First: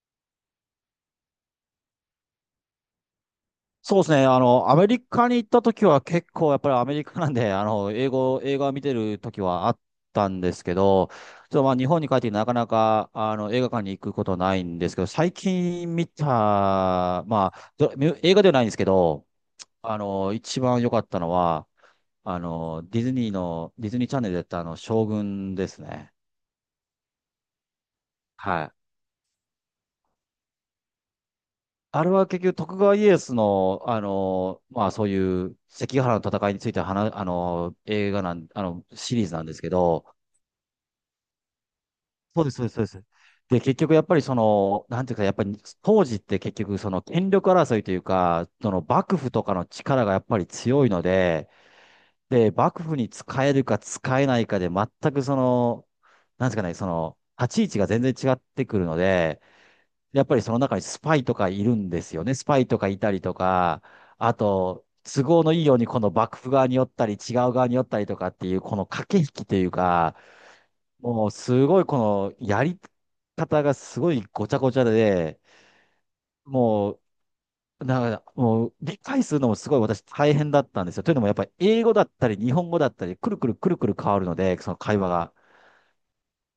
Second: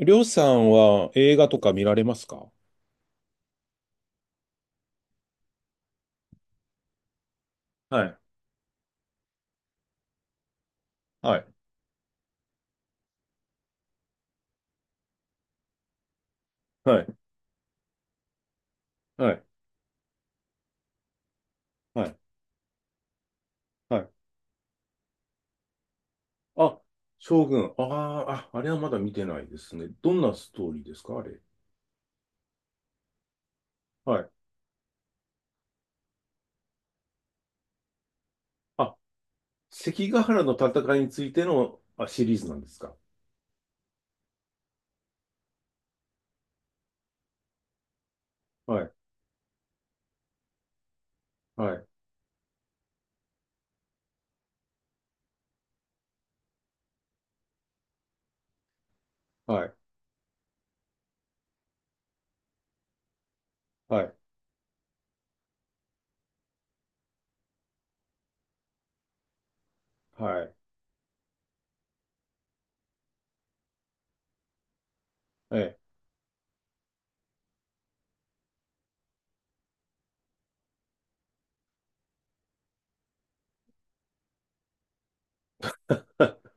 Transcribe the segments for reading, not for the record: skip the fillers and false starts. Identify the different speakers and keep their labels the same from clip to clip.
Speaker 1: りょうさんは映画とか見られますか？
Speaker 2: そうですね。アメリカに行った時は結構やっぱりアメリカなんで、
Speaker 1: は
Speaker 2: 英
Speaker 1: い、
Speaker 2: 語、映画を見てる時はあったんですけど、ちょ
Speaker 1: はい、
Speaker 2: っと日本に帰ってきてなかなか、映画館に行くことないんですけど、最近見た、
Speaker 1: はい、
Speaker 2: まあ、ど映画ではないんですけど、
Speaker 1: はい、
Speaker 2: 一番良かったのは、
Speaker 1: はい、
Speaker 2: ディズニーの、ディ
Speaker 1: は
Speaker 2: ズニー
Speaker 1: い。
Speaker 2: チャンネルでやった将軍ですね。
Speaker 1: あ、将軍。ああ、ああ
Speaker 2: は
Speaker 1: れ
Speaker 2: い。
Speaker 1: はまだ見てないですね。どんなストーリーですか、あれ。
Speaker 2: あれは結局徳川家康の、
Speaker 1: はい。
Speaker 2: そういう関ヶ原の戦いについて話、あの、映画なん、あの、
Speaker 1: あ、
Speaker 2: シリーズなんですけど、
Speaker 1: 関ヶ原の戦いについてのシリー
Speaker 2: そう
Speaker 1: ズ
Speaker 2: で
Speaker 1: な
Speaker 2: す、
Speaker 1: ん
Speaker 2: そう
Speaker 1: で
Speaker 2: です、
Speaker 1: す
Speaker 2: そうで
Speaker 1: か？
Speaker 2: す。で、結局やっぱりその、なんていうか、やっぱり当時って結局その権力争いというか、そ
Speaker 1: は
Speaker 2: の
Speaker 1: い、
Speaker 2: 幕府とかの力がやっぱり強いので、
Speaker 1: はい、
Speaker 2: で、幕府に使えるか使えないかで全くその、なんですかね、その、立ち位置が全然違ってくるので、
Speaker 1: はい、
Speaker 2: やっぱりその中にスパイとかいるんですよね。スパイとかいたりとか、
Speaker 1: はい、
Speaker 2: あと、都合のいいようにこの幕府側に寄ったり、違う側に寄ったりとかっていう、この駆け引きというか、
Speaker 1: はい、
Speaker 2: もうすごいこのやり方がすごいごちゃごちゃで、
Speaker 1: え
Speaker 2: もう、なんか、もう理解するのもすごい私大変だったんですよ。というのもやっぱり英語だったり日本語だったり、くるくるくるくる変わるので、その会話が。
Speaker 1: え。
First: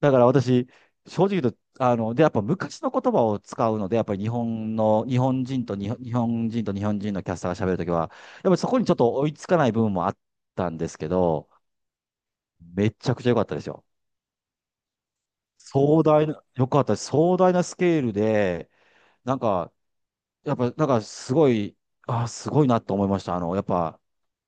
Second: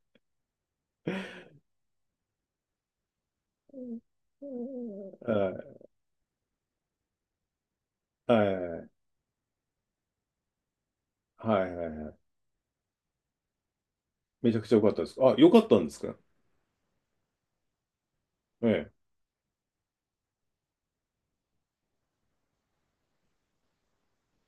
Speaker 2: だから私、正直言うと、やっぱ昔の言葉を使うので、やっぱり
Speaker 1: は
Speaker 2: 日本人と日本人のキャスターが喋るときは、や
Speaker 1: い、
Speaker 2: っ
Speaker 1: は
Speaker 2: ぱ
Speaker 1: い、
Speaker 2: りそ
Speaker 1: は
Speaker 2: こに
Speaker 1: い、
Speaker 2: ちょっと追いつかない部分もあったんですけど、
Speaker 1: はいはい。
Speaker 2: めちゃくちゃ良かったですよ。
Speaker 1: めちゃくちゃ良かったです。あ、良かったんです
Speaker 2: 壮
Speaker 1: か？
Speaker 2: 大な、良かったです。壮大なスケール
Speaker 1: え
Speaker 2: で、
Speaker 1: え。
Speaker 2: なんか、やっぱ、なんかすごい、あ、すごいなと思いました。あの、やっぱ、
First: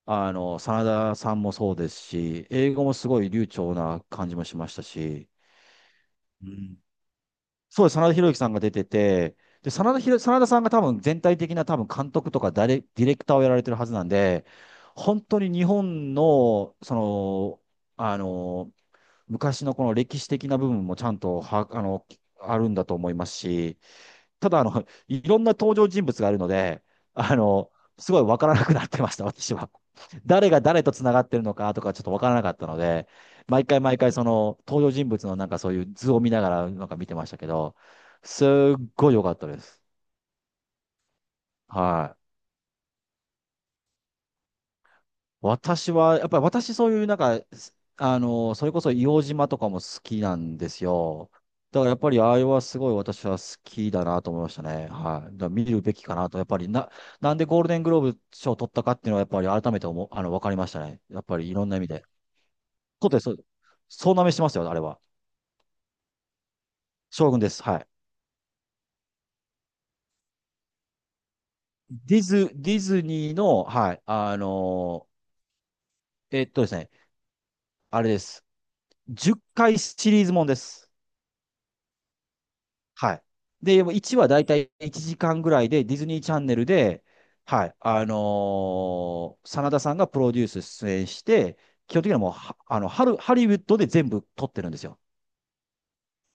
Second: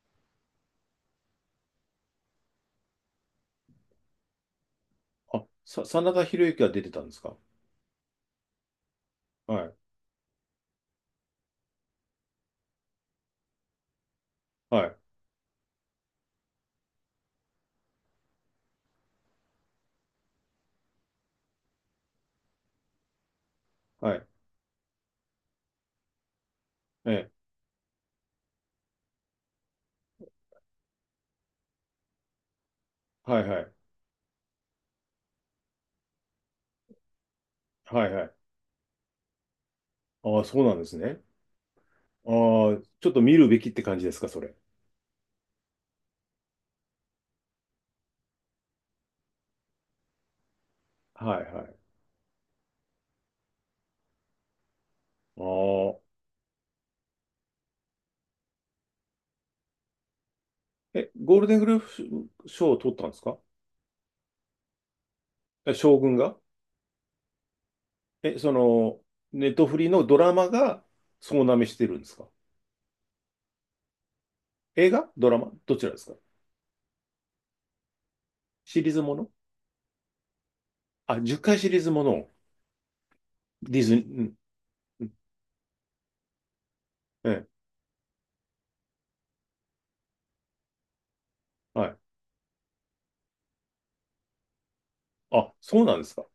Speaker 2: あの、真田さんもそうですし、英語もすごい流暢な感じもしましたし、
Speaker 1: あ、真田
Speaker 2: う
Speaker 1: 広之が
Speaker 2: ん、
Speaker 1: 出てたんですか？
Speaker 2: そうです、真田広之さんが出てて、
Speaker 1: は
Speaker 2: で、
Speaker 1: い、
Speaker 2: 真田さんが多分全体的な多分監督とかディレクターをやられてるはずなんで、
Speaker 1: はい、
Speaker 2: 本当に日本の、その、あの、昔のこの歴史的な部分もちゃんとは、あの、あるんだと思いますし、
Speaker 1: はい、
Speaker 2: ただ、いろんな登場人物があるので、
Speaker 1: ええ。
Speaker 2: あの、すごいわからなくなってました、私は。誰が誰と繋がってるのかとかちょっとわからなかったので、
Speaker 1: はいは
Speaker 2: 毎
Speaker 1: い。
Speaker 2: 回毎回その登場人物のなんかそういう図を見ながらなんか見てましたけど、
Speaker 1: はいはい。
Speaker 2: すっごい良かったです。
Speaker 1: ああ、そうなんですね。
Speaker 2: はい。
Speaker 1: ああ、ちょっと見るべきって感じですか、それ？
Speaker 2: 私は、やっぱり私そういうなんか、すあの、それこそ硫黄島とかも好きなんですよ。
Speaker 1: はいはい。
Speaker 2: だからやっぱりあれはすごい私は好きだなと思いましたね。はい。だ
Speaker 1: あ
Speaker 2: から見るべきか
Speaker 1: あ。
Speaker 2: なと、やっぱりな、なんでゴールデングローブ賞を取ったかっていうのはやっぱり改めて思う、あの、わかりましたね。
Speaker 1: え、
Speaker 2: やっ
Speaker 1: ゴ
Speaker 2: ぱ
Speaker 1: ール
Speaker 2: りい
Speaker 1: デン
Speaker 2: ろ
Speaker 1: グ
Speaker 2: ん
Speaker 1: ル
Speaker 2: な
Speaker 1: ー
Speaker 2: 意味で。
Speaker 1: プ賞を取った
Speaker 2: そ
Speaker 1: ん
Speaker 2: う
Speaker 1: で
Speaker 2: で
Speaker 1: す
Speaker 2: す、そう
Speaker 1: か？
Speaker 2: です。総なめしてますよ、あれは。
Speaker 1: え、将軍が？
Speaker 2: 将軍です。はい。
Speaker 1: え、その、ネットフリのドラマが総なめしてるんですか？
Speaker 2: ディズニーの、はい、あ
Speaker 1: 映
Speaker 2: の、
Speaker 1: 画ドラマどちらですか？
Speaker 2: えっとですね、あれです。
Speaker 1: シリーズもの？
Speaker 2: 10回シリーズもんです。
Speaker 1: あ、10回シリーズものを？
Speaker 2: はい。
Speaker 1: ディ
Speaker 2: で、も
Speaker 1: ズ
Speaker 2: う
Speaker 1: ニー、う
Speaker 2: 1話
Speaker 1: ん、
Speaker 2: だいたい1
Speaker 1: うん、
Speaker 2: 時間ぐらいで、ディズニーチャンネルで、
Speaker 1: ええ、
Speaker 2: 真田さんがプロデュース出演して、
Speaker 1: は
Speaker 2: 基
Speaker 1: い。
Speaker 2: 本的にはもうは、あの、ハル、ハリウッドで全部撮ってるんですよ。
Speaker 1: あ、そうなんですか？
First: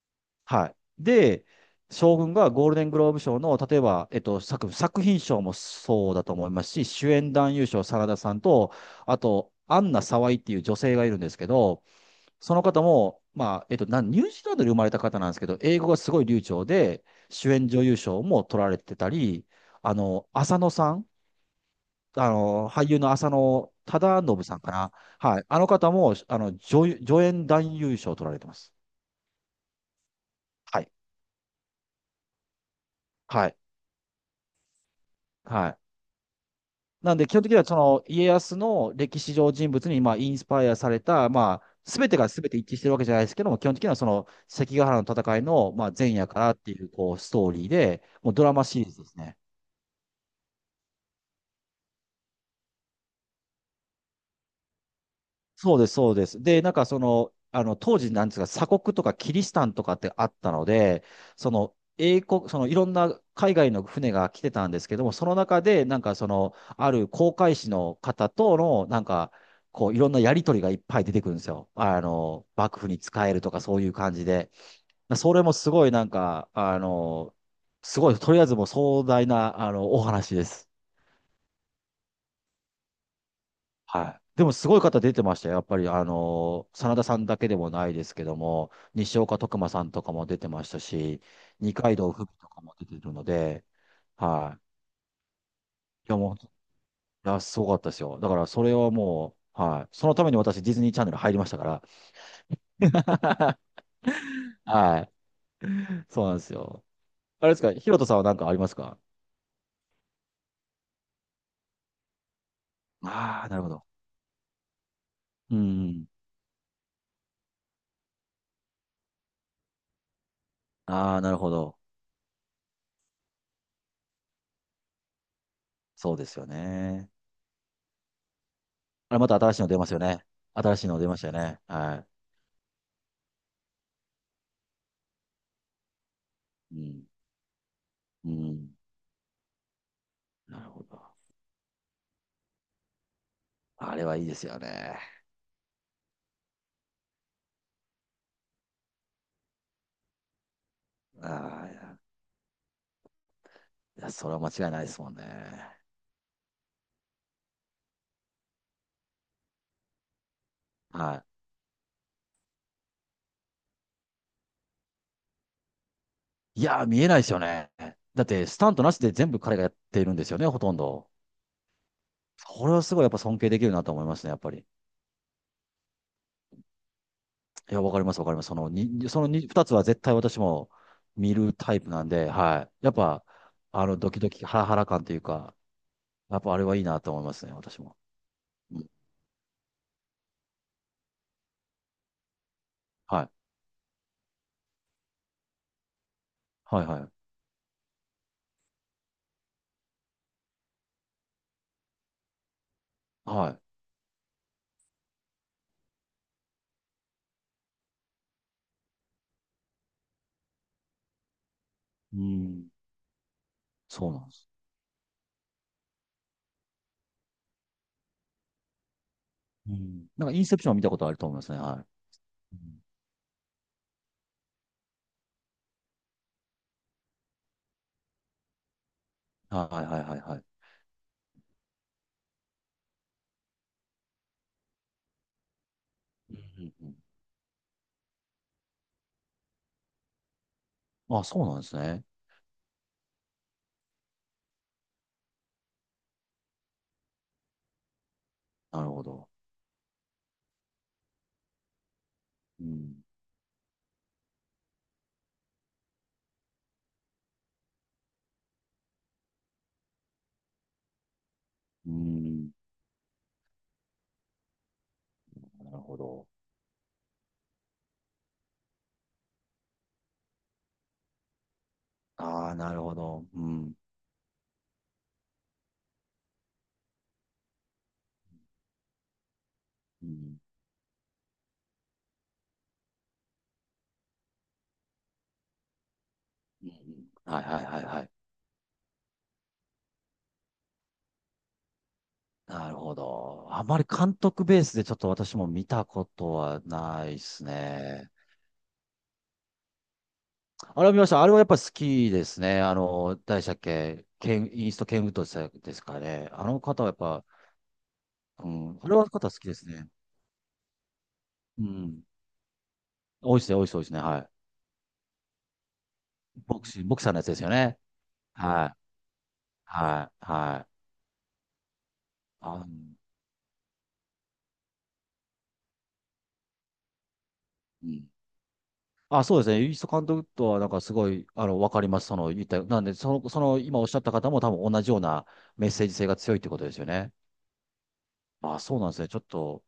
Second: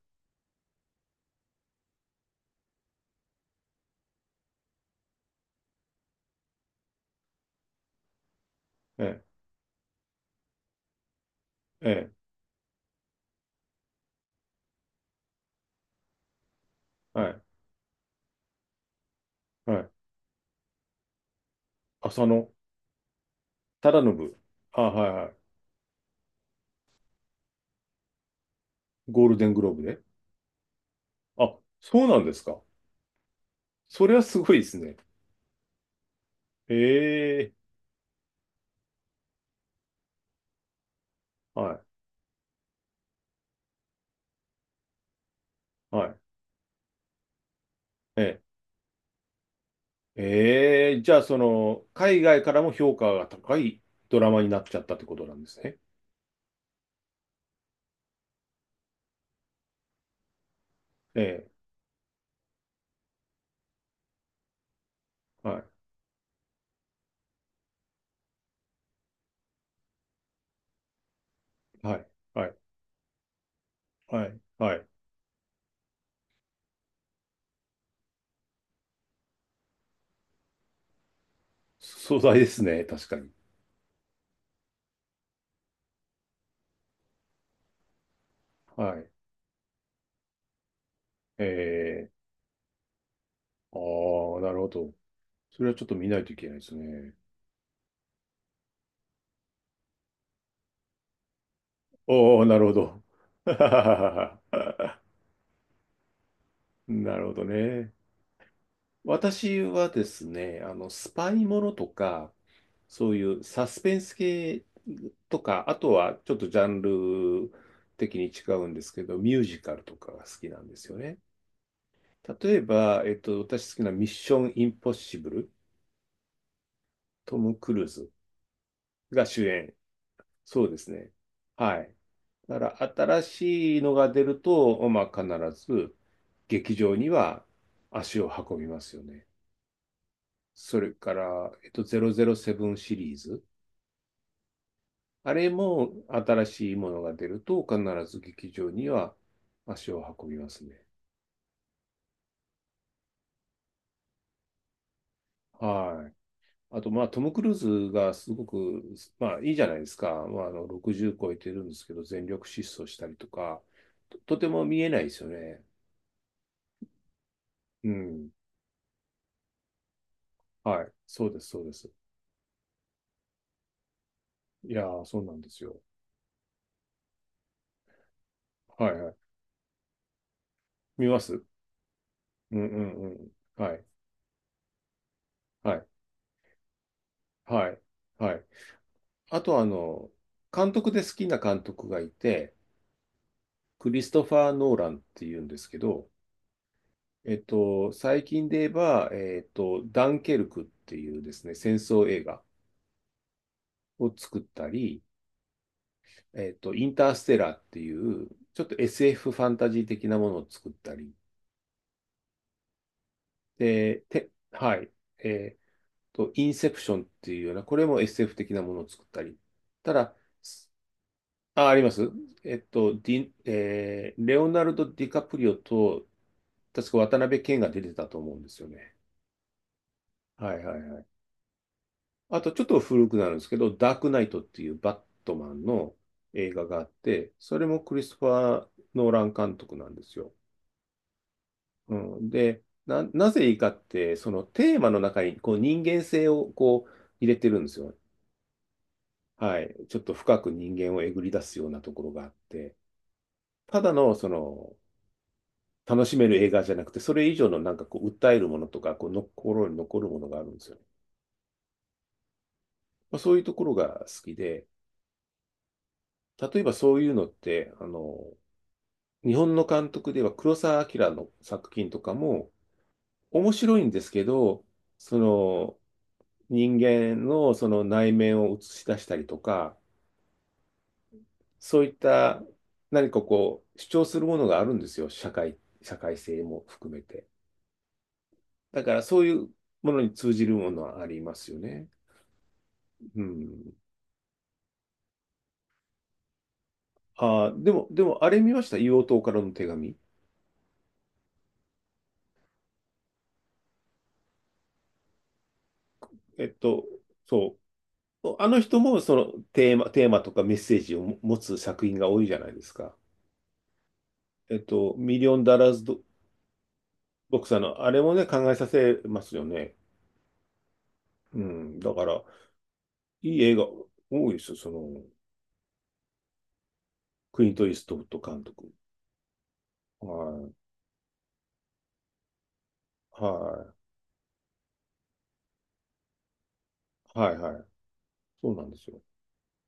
Speaker 2: はい。で、将軍がゴールデングローブ賞の、例えば、作品賞もそうだと思いますし、主演男優賞、真田さんと、あ
Speaker 1: え
Speaker 2: と、アンナ・沢井っていう女性がいるんですけど、
Speaker 1: え、ええ、
Speaker 2: その方も、ニュージーランドで生まれた方なんですけど、英語がすごい流暢で、
Speaker 1: はい、
Speaker 2: 主演女優賞も取られてたり、
Speaker 1: はい。
Speaker 2: あの、浅野さん、
Speaker 1: 浅
Speaker 2: あ
Speaker 1: 野
Speaker 2: の、俳優の浅野
Speaker 1: 忠
Speaker 2: 忠
Speaker 1: 信。
Speaker 2: 信さんか
Speaker 1: あ、
Speaker 2: な。
Speaker 1: はいはい。
Speaker 2: はい。あの方も、助演男優賞を取られてます。
Speaker 1: ゴールデングローブで。
Speaker 2: はい。
Speaker 1: あ、そうなんですか？
Speaker 2: はい。
Speaker 1: それはすごいですね。
Speaker 2: はい。
Speaker 1: え
Speaker 2: なんで、基本的
Speaker 1: え、
Speaker 2: には、その、家康の歴史上人物に、まあ、インスパイアされた、ま
Speaker 1: は
Speaker 2: あ、
Speaker 1: い、
Speaker 2: すべてがすべて一致してるわけじゃないですけども、基本的にはその関ヶ原の戦いの、まあ、
Speaker 1: は
Speaker 2: 前
Speaker 1: い。
Speaker 2: 夜からっていう、こう、ストーリーで、もう
Speaker 1: え
Speaker 2: ドラマシリーズですね。
Speaker 1: え、ええ、じゃあ、その、海外からも評価が高いドラマになっちゃったってことなんです
Speaker 2: そ
Speaker 1: ね。
Speaker 2: うです、そうです。で、当時なんですが、鎖国とかキリシタンとかってあったので、
Speaker 1: ええ、
Speaker 2: その、英国、そのいろんな海外の船が来てたんですけども、その
Speaker 1: は
Speaker 2: 中
Speaker 1: い、
Speaker 2: で、ある航海士の方との、いろんなやりとりがいっぱい出てくるんですよ。
Speaker 1: はい、はい、
Speaker 2: 幕府に仕えるとかそういう感
Speaker 1: は
Speaker 2: じ
Speaker 1: い、
Speaker 2: で。
Speaker 1: はい。
Speaker 2: それもすごいなんか、あの、すごい、とりあえずもう壮大な、お話です。
Speaker 1: 壮大ですね、確かに。
Speaker 2: はい。でもすごい方出てましたよ。やっぱり、真田さんだけでもないですけども、
Speaker 1: はい。
Speaker 2: 西岡徳馬さんとかも出てましたし、
Speaker 1: え
Speaker 2: 二階
Speaker 1: え、
Speaker 2: 堂ふみとかも出てるので、
Speaker 1: ああ、なる
Speaker 2: は
Speaker 1: ほど。それはちょっと見
Speaker 2: い。い
Speaker 1: な
Speaker 2: や、
Speaker 1: いと
Speaker 2: も
Speaker 1: い
Speaker 2: う、
Speaker 1: け
Speaker 2: い
Speaker 1: ないですね。
Speaker 2: や、すごかったですよ。だから、それはもう、はい。そのために私、ディズニーチャンネル入りましたから。
Speaker 1: おお、なるほど。
Speaker 2: はい。そうなんですよ。
Speaker 1: なるほど
Speaker 2: あれですか、ヒ
Speaker 1: ね。
Speaker 2: ロトさんは何かありますか？
Speaker 1: 私はですね、あの、スパイものとか、そうい
Speaker 2: あ
Speaker 1: う
Speaker 2: あー、なる
Speaker 1: サ
Speaker 2: ほ
Speaker 1: ス
Speaker 2: ど。
Speaker 1: ペンス系と
Speaker 2: う
Speaker 1: か、あと
Speaker 2: ん。
Speaker 1: はちょっとジャンル的に違うんですけど、ミュージカルとかが好きなんですよ
Speaker 2: あ
Speaker 1: ね。
Speaker 2: あ、なるほど。
Speaker 1: 例えば、私好きなミッションインポッシブル、
Speaker 2: そうですよね。
Speaker 1: トム・クルーズ
Speaker 2: あれ、
Speaker 1: が
Speaker 2: また
Speaker 1: 主
Speaker 2: 新しいの
Speaker 1: 演。
Speaker 2: 出ますよね。
Speaker 1: そう
Speaker 2: 新
Speaker 1: で
Speaker 2: しい
Speaker 1: す
Speaker 2: の出
Speaker 1: ね。
Speaker 2: ましたよね。
Speaker 1: はい。
Speaker 2: は
Speaker 1: だから新しいのが出ると、まあ、必ず劇
Speaker 2: い。う
Speaker 1: 場
Speaker 2: ん。
Speaker 1: には足を
Speaker 2: う
Speaker 1: 運び
Speaker 2: ん。
Speaker 1: ますよね。
Speaker 2: なる
Speaker 1: そ
Speaker 2: ほ
Speaker 1: れ
Speaker 2: ど。
Speaker 1: から、007シリーズ。
Speaker 2: あれはいいですよね。
Speaker 1: あれも新しいものが出ると必ず劇場には足を運びますね。
Speaker 2: ああ、いや、いやそれは間違いないですもんね。
Speaker 1: はい。あと、まあ、トム・クルーズがすごく、まあ、いいじゃないですか。まあ、あの、60
Speaker 2: は
Speaker 1: 超えてるんですけど、全力疾走したりとか、とても見えないですよね。
Speaker 2: い。いやー、見えないですよね。
Speaker 1: う
Speaker 2: だっ
Speaker 1: ん。
Speaker 2: て、スタントなしで全部彼がやっているんですよね、ほとん
Speaker 1: はい。
Speaker 2: ど。
Speaker 1: そうです、そうです。
Speaker 2: これはすごいやっぱ尊敬できるなと思いますね、やっぱり。
Speaker 1: いやー、そうなんですよ。
Speaker 2: いや、わかります、わかります。その
Speaker 1: はい、
Speaker 2: に
Speaker 1: はい。
Speaker 2: そのに二つは絶対私も
Speaker 1: 見ます。
Speaker 2: 見るタイプなんで、
Speaker 1: うん
Speaker 2: は
Speaker 1: う
Speaker 2: い。やっ
Speaker 1: んう
Speaker 2: ぱ、
Speaker 1: ん。はい、
Speaker 2: ドキドキ、ハラハラ感というか、
Speaker 1: はい、
Speaker 2: やっぱあれはいいなと思いますね、
Speaker 1: はい、
Speaker 2: 私も。
Speaker 1: はい。
Speaker 2: うん。
Speaker 1: あと、あの、監督で好きな監督がいて、
Speaker 2: はい。
Speaker 1: クリストファー・ノーランっていうんですけど、
Speaker 2: はい、はい。
Speaker 1: 最近で言えば、ダンケルクっていうですね、戦争映画
Speaker 2: はい。
Speaker 1: を作ったり、インターステラーっていう、ちょっと SF ファンタジー的なものを作ったり、
Speaker 2: うん。そうなんです。
Speaker 1: はい、えっインセプションっていうような、これも SF 的なものを作ったり。
Speaker 2: う
Speaker 1: た
Speaker 2: ん。
Speaker 1: だ、
Speaker 2: なんか、インセプシ
Speaker 1: す
Speaker 2: ョンは見たことあると思いますね、
Speaker 1: あり
Speaker 2: は
Speaker 1: ます。え
Speaker 2: い。う
Speaker 1: っ
Speaker 2: ん、
Speaker 1: と、ディ、えーレオナルド・ディカプリオと、確か渡辺謙が出てたと思うんですよね。
Speaker 2: はいはいはいはい。
Speaker 1: はいはいはい。あとちょっと古くなるんですけど、ダークナイトっていうバットマンの
Speaker 2: うん
Speaker 1: 映
Speaker 2: う
Speaker 1: 画があ
Speaker 2: ん
Speaker 1: っ
Speaker 2: う
Speaker 1: て、それもクリストファー・ノーラン監督なんですよ。
Speaker 2: ん、あ、そうなんです
Speaker 1: う
Speaker 2: ね。
Speaker 1: ん、で、なぜいいかって、そのテーマの中にこう人間性をこう入れてるんですよ。
Speaker 2: なるほど。
Speaker 1: はい。ちょっと深く人間をえぐり出すようなところがあっ
Speaker 2: う
Speaker 1: て、
Speaker 2: ん。
Speaker 1: ただのその楽しめる映画じゃなくて、それ以上のなんかこう訴えるものとか、こうの心に残るものがあるんですよ。
Speaker 2: うん。
Speaker 1: まあ、そういうところが好きで、
Speaker 2: なるほど。
Speaker 1: 例えばそういうのって、あの、日本の監督では黒澤明の作品とか
Speaker 2: あ
Speaker 1: も
Speaker 2: あ、なるほど。う
Speaker 1: 面
Speaker 2: ん。
Speaker 1: 白いんですけど、その人間のその内面を映し出したりとか、
Speaker 2: うん。
Speaker 1: そういった何かこう主張するものがあるんですよ、社会性も
Speaker 2: うんう
Speaker 1: 含め
Speaker 2: ん、
Speaker 1: て。
Speaker 2: はいはいはいはい。
Speaker 1: だからそういうものに通じるものはありますよね。
Speaker 2: なるほ
Speaker 1: う
Speaker 2: ど。あ
Speaker 1: ん。
Speaker 2: まり監督ベースでちょっと私も見たことはないです
Speaker 1: でも、
Speaker 2: ね。
Speaker 1: あれ見ました、硫黄島からの手紙。
Speaker 2: あれを見ました。あれはやっぱり好きですね。誰でしたっけ、ケン、イースト・ケンウッドでしたですかね。あ
Speaker 1: えっ
Speaker 2: の方
Speaker 1: と、
Speaker 2: はやっぱ、
Speaker 1: そう。あ
Speaker 2: う
Speaker 1: の人
Speaker 2: ん、あれ
Speaker 1: も
Speaker 2: は
Speaker 1: そ
Speaker 2: 方
Speaker 1: の
Speaker 2: 好きです
Speaker 1: テー
Speaker 2: ね。
Speaker 1: マ、とかメッセージを持つ
Speaker 2: う
Speaker 1: 作品
Speaker 2: ん。
Speaker 1: が多いじゃないですか。
Speaker 2: 多いですね、多いです、多いですね。はい。
Speaker 1: ミリオンダラーズド
Speaker 2: ボクサーのやつで
Speaker 1: ボ
Speaker 2: す
Speaker 1: ク
Speaker 2: よ
Speaker 1: サー
Speaker 2: ね。
Speaker 1: の、あれもね、考えさ
Speaker 2: はい。
Speaker 1: せますよね。
Speaker 2: はい、はい。
Speaker 1: うん。だから、
Speaker 2: あ、
Speaker 1: いい映画多いですよ、その、クイント・イース
Speaker 2: う
Speaker 1: トウッ
Speaker 2: ん。
Speaker 1: ド監督。
Speaker 2: あ、そうですね。イースト
Speaker 1: は
Speaker 2: 監督とは、なん
Speaker 1: い。
Speaker 2: かすごい、あの、わかります。その、言った、なんで、その、その、
Speaker 1: は
Speaker 2: 今おっしゃった方も多分同じようなメッセージ性が強いってことですよね。
Speaker 1: い。はい、はい。そう
Speaker 2: あ、
Speaker 1: なんで
Speaker 2: そうな
Speaker 1: す
Speaker 2: んで
Speaker 1: よ。
Speaker 2: すね。ちょっと、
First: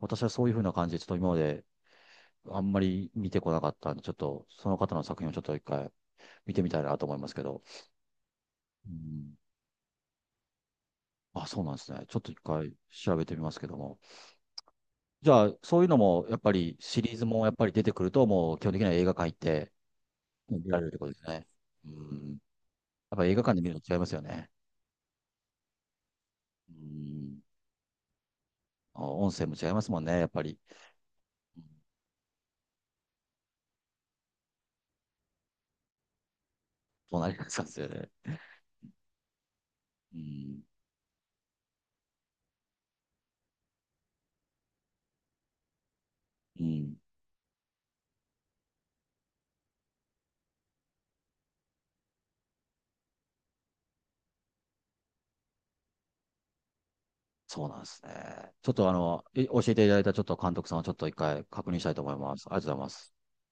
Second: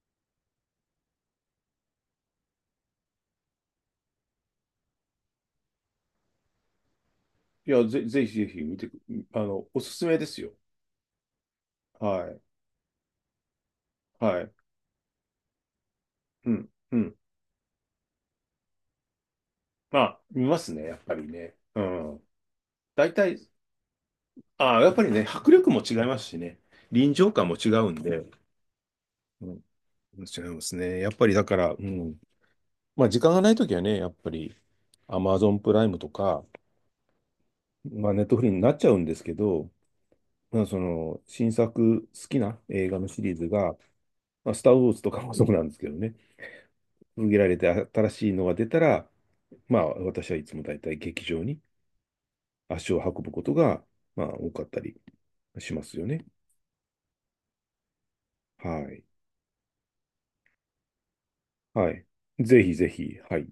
Speaker 2: 私はそういうふうな感じで、ちょっと今まであんまり見てこなかったんで、ちょっと、その方の作品をちょっと一回見てみたいなと思いますけど。
Speaker 1: いや、ぜひぜひ見て
Speaker 2: う
Speaker 1: く、
Speaker 2: ん。
Speaker 1: あの、おすすめですよ。
Speaker 2: あ、そうなんですね。ちょっ
Speaker 1: は
Speaker 2: と一
Speaker 1: い。
Speaker 2: 回調べてみますけども。
Speaker 1: はい。
Speaker 2: じゃあ、そういうのも、やっ
Speaker 1: う
Speaker 2: ぱ
Speaker 1: ん。
Speaker 2: り
Speaker 1: う
Speaker 2: シリ
Speaker 1: ん。
Speaker 2: ーズもやっぱり出てくると、もう基本的には映画館行って、
Speaker 1: まあ、見ま
Speaker 2: 見
Speaker 1: す
Speaker 2: ら
Speaker 1: ね、
Speaker 2: れるっ
Speaker 1: や
Speaker 2: て
Speaker 1: っ
Speaker 2: こと
Speaker 1: ぱ
Speaker 2: です
Speaker 1: り
Speaker 2: ね。
Speaker 1: ね。う
Speaker 2: う
Speaker 1: ん。
Speaker 2: ん。や
Speaker 1: 大
Speaker 2: っぱり映
Speaker 1: 体、
Speaker 2: 画館で見るの違いますよね。
Speaker 1: ああ、やっぱりね、迫力も違いますしね。
Speaker 2: う
Speaker 1: 臨場
Speaker 2: ん。
Speaker 1: 感も違うんで。
Speaker 2: あ、音
Speaker 1: う
Speaker 2: 声
Speaker 1: ん。
Speaker 2: も違いますもんね、やっ
Speaker 1: 違
Speaker 2: ぱ
Speaker 1: い
Speaker 2: り。
Speaker 1: ますね。やっぱりだか
Speaker 2: うん、
Speaker 1: ら、うん。まあ、時間がないときはね、やっぱり Amazon プライムとか、
Speaker 2: そうなりますよ
Speaker 1: ま
Speaker 2: ね。
Speaker 1: あ、ネットフリーになっちゃうんですけど、
Speaker 2: う
Speaker 1: ま
Speaker 2: ん。
Speaker 1: あ、その新作好きな映画のシリーズが、まあ、スター・ウォーズとかもそうなんですけどね、
Speaker 2: うん。
Speaker 1: 続けられて新しいのが出たら、まあ、私はいつも大体劇場に足を運ぶことが、まあ、多かったりしますよね。
Speaker 2: そうなんですね。ちょっ
Speaker 1: は
Speaker 2: とあ
Speaker 1: い。
Speaker 2: の、え教えていただいたちょっと監督さんをちょっと一回確認し
Speaker 1: は
Speaker 2: たいと
Speaker 1: い。
Speaker 2: 思います。ありが
Speaker 1: ぜ
Speaker 2: と
Speaker 1: ひ
Speaker 2: うござい
Speaker 1: ぜ
Speaker 2: ます。
Speaker 1: ひ、はい。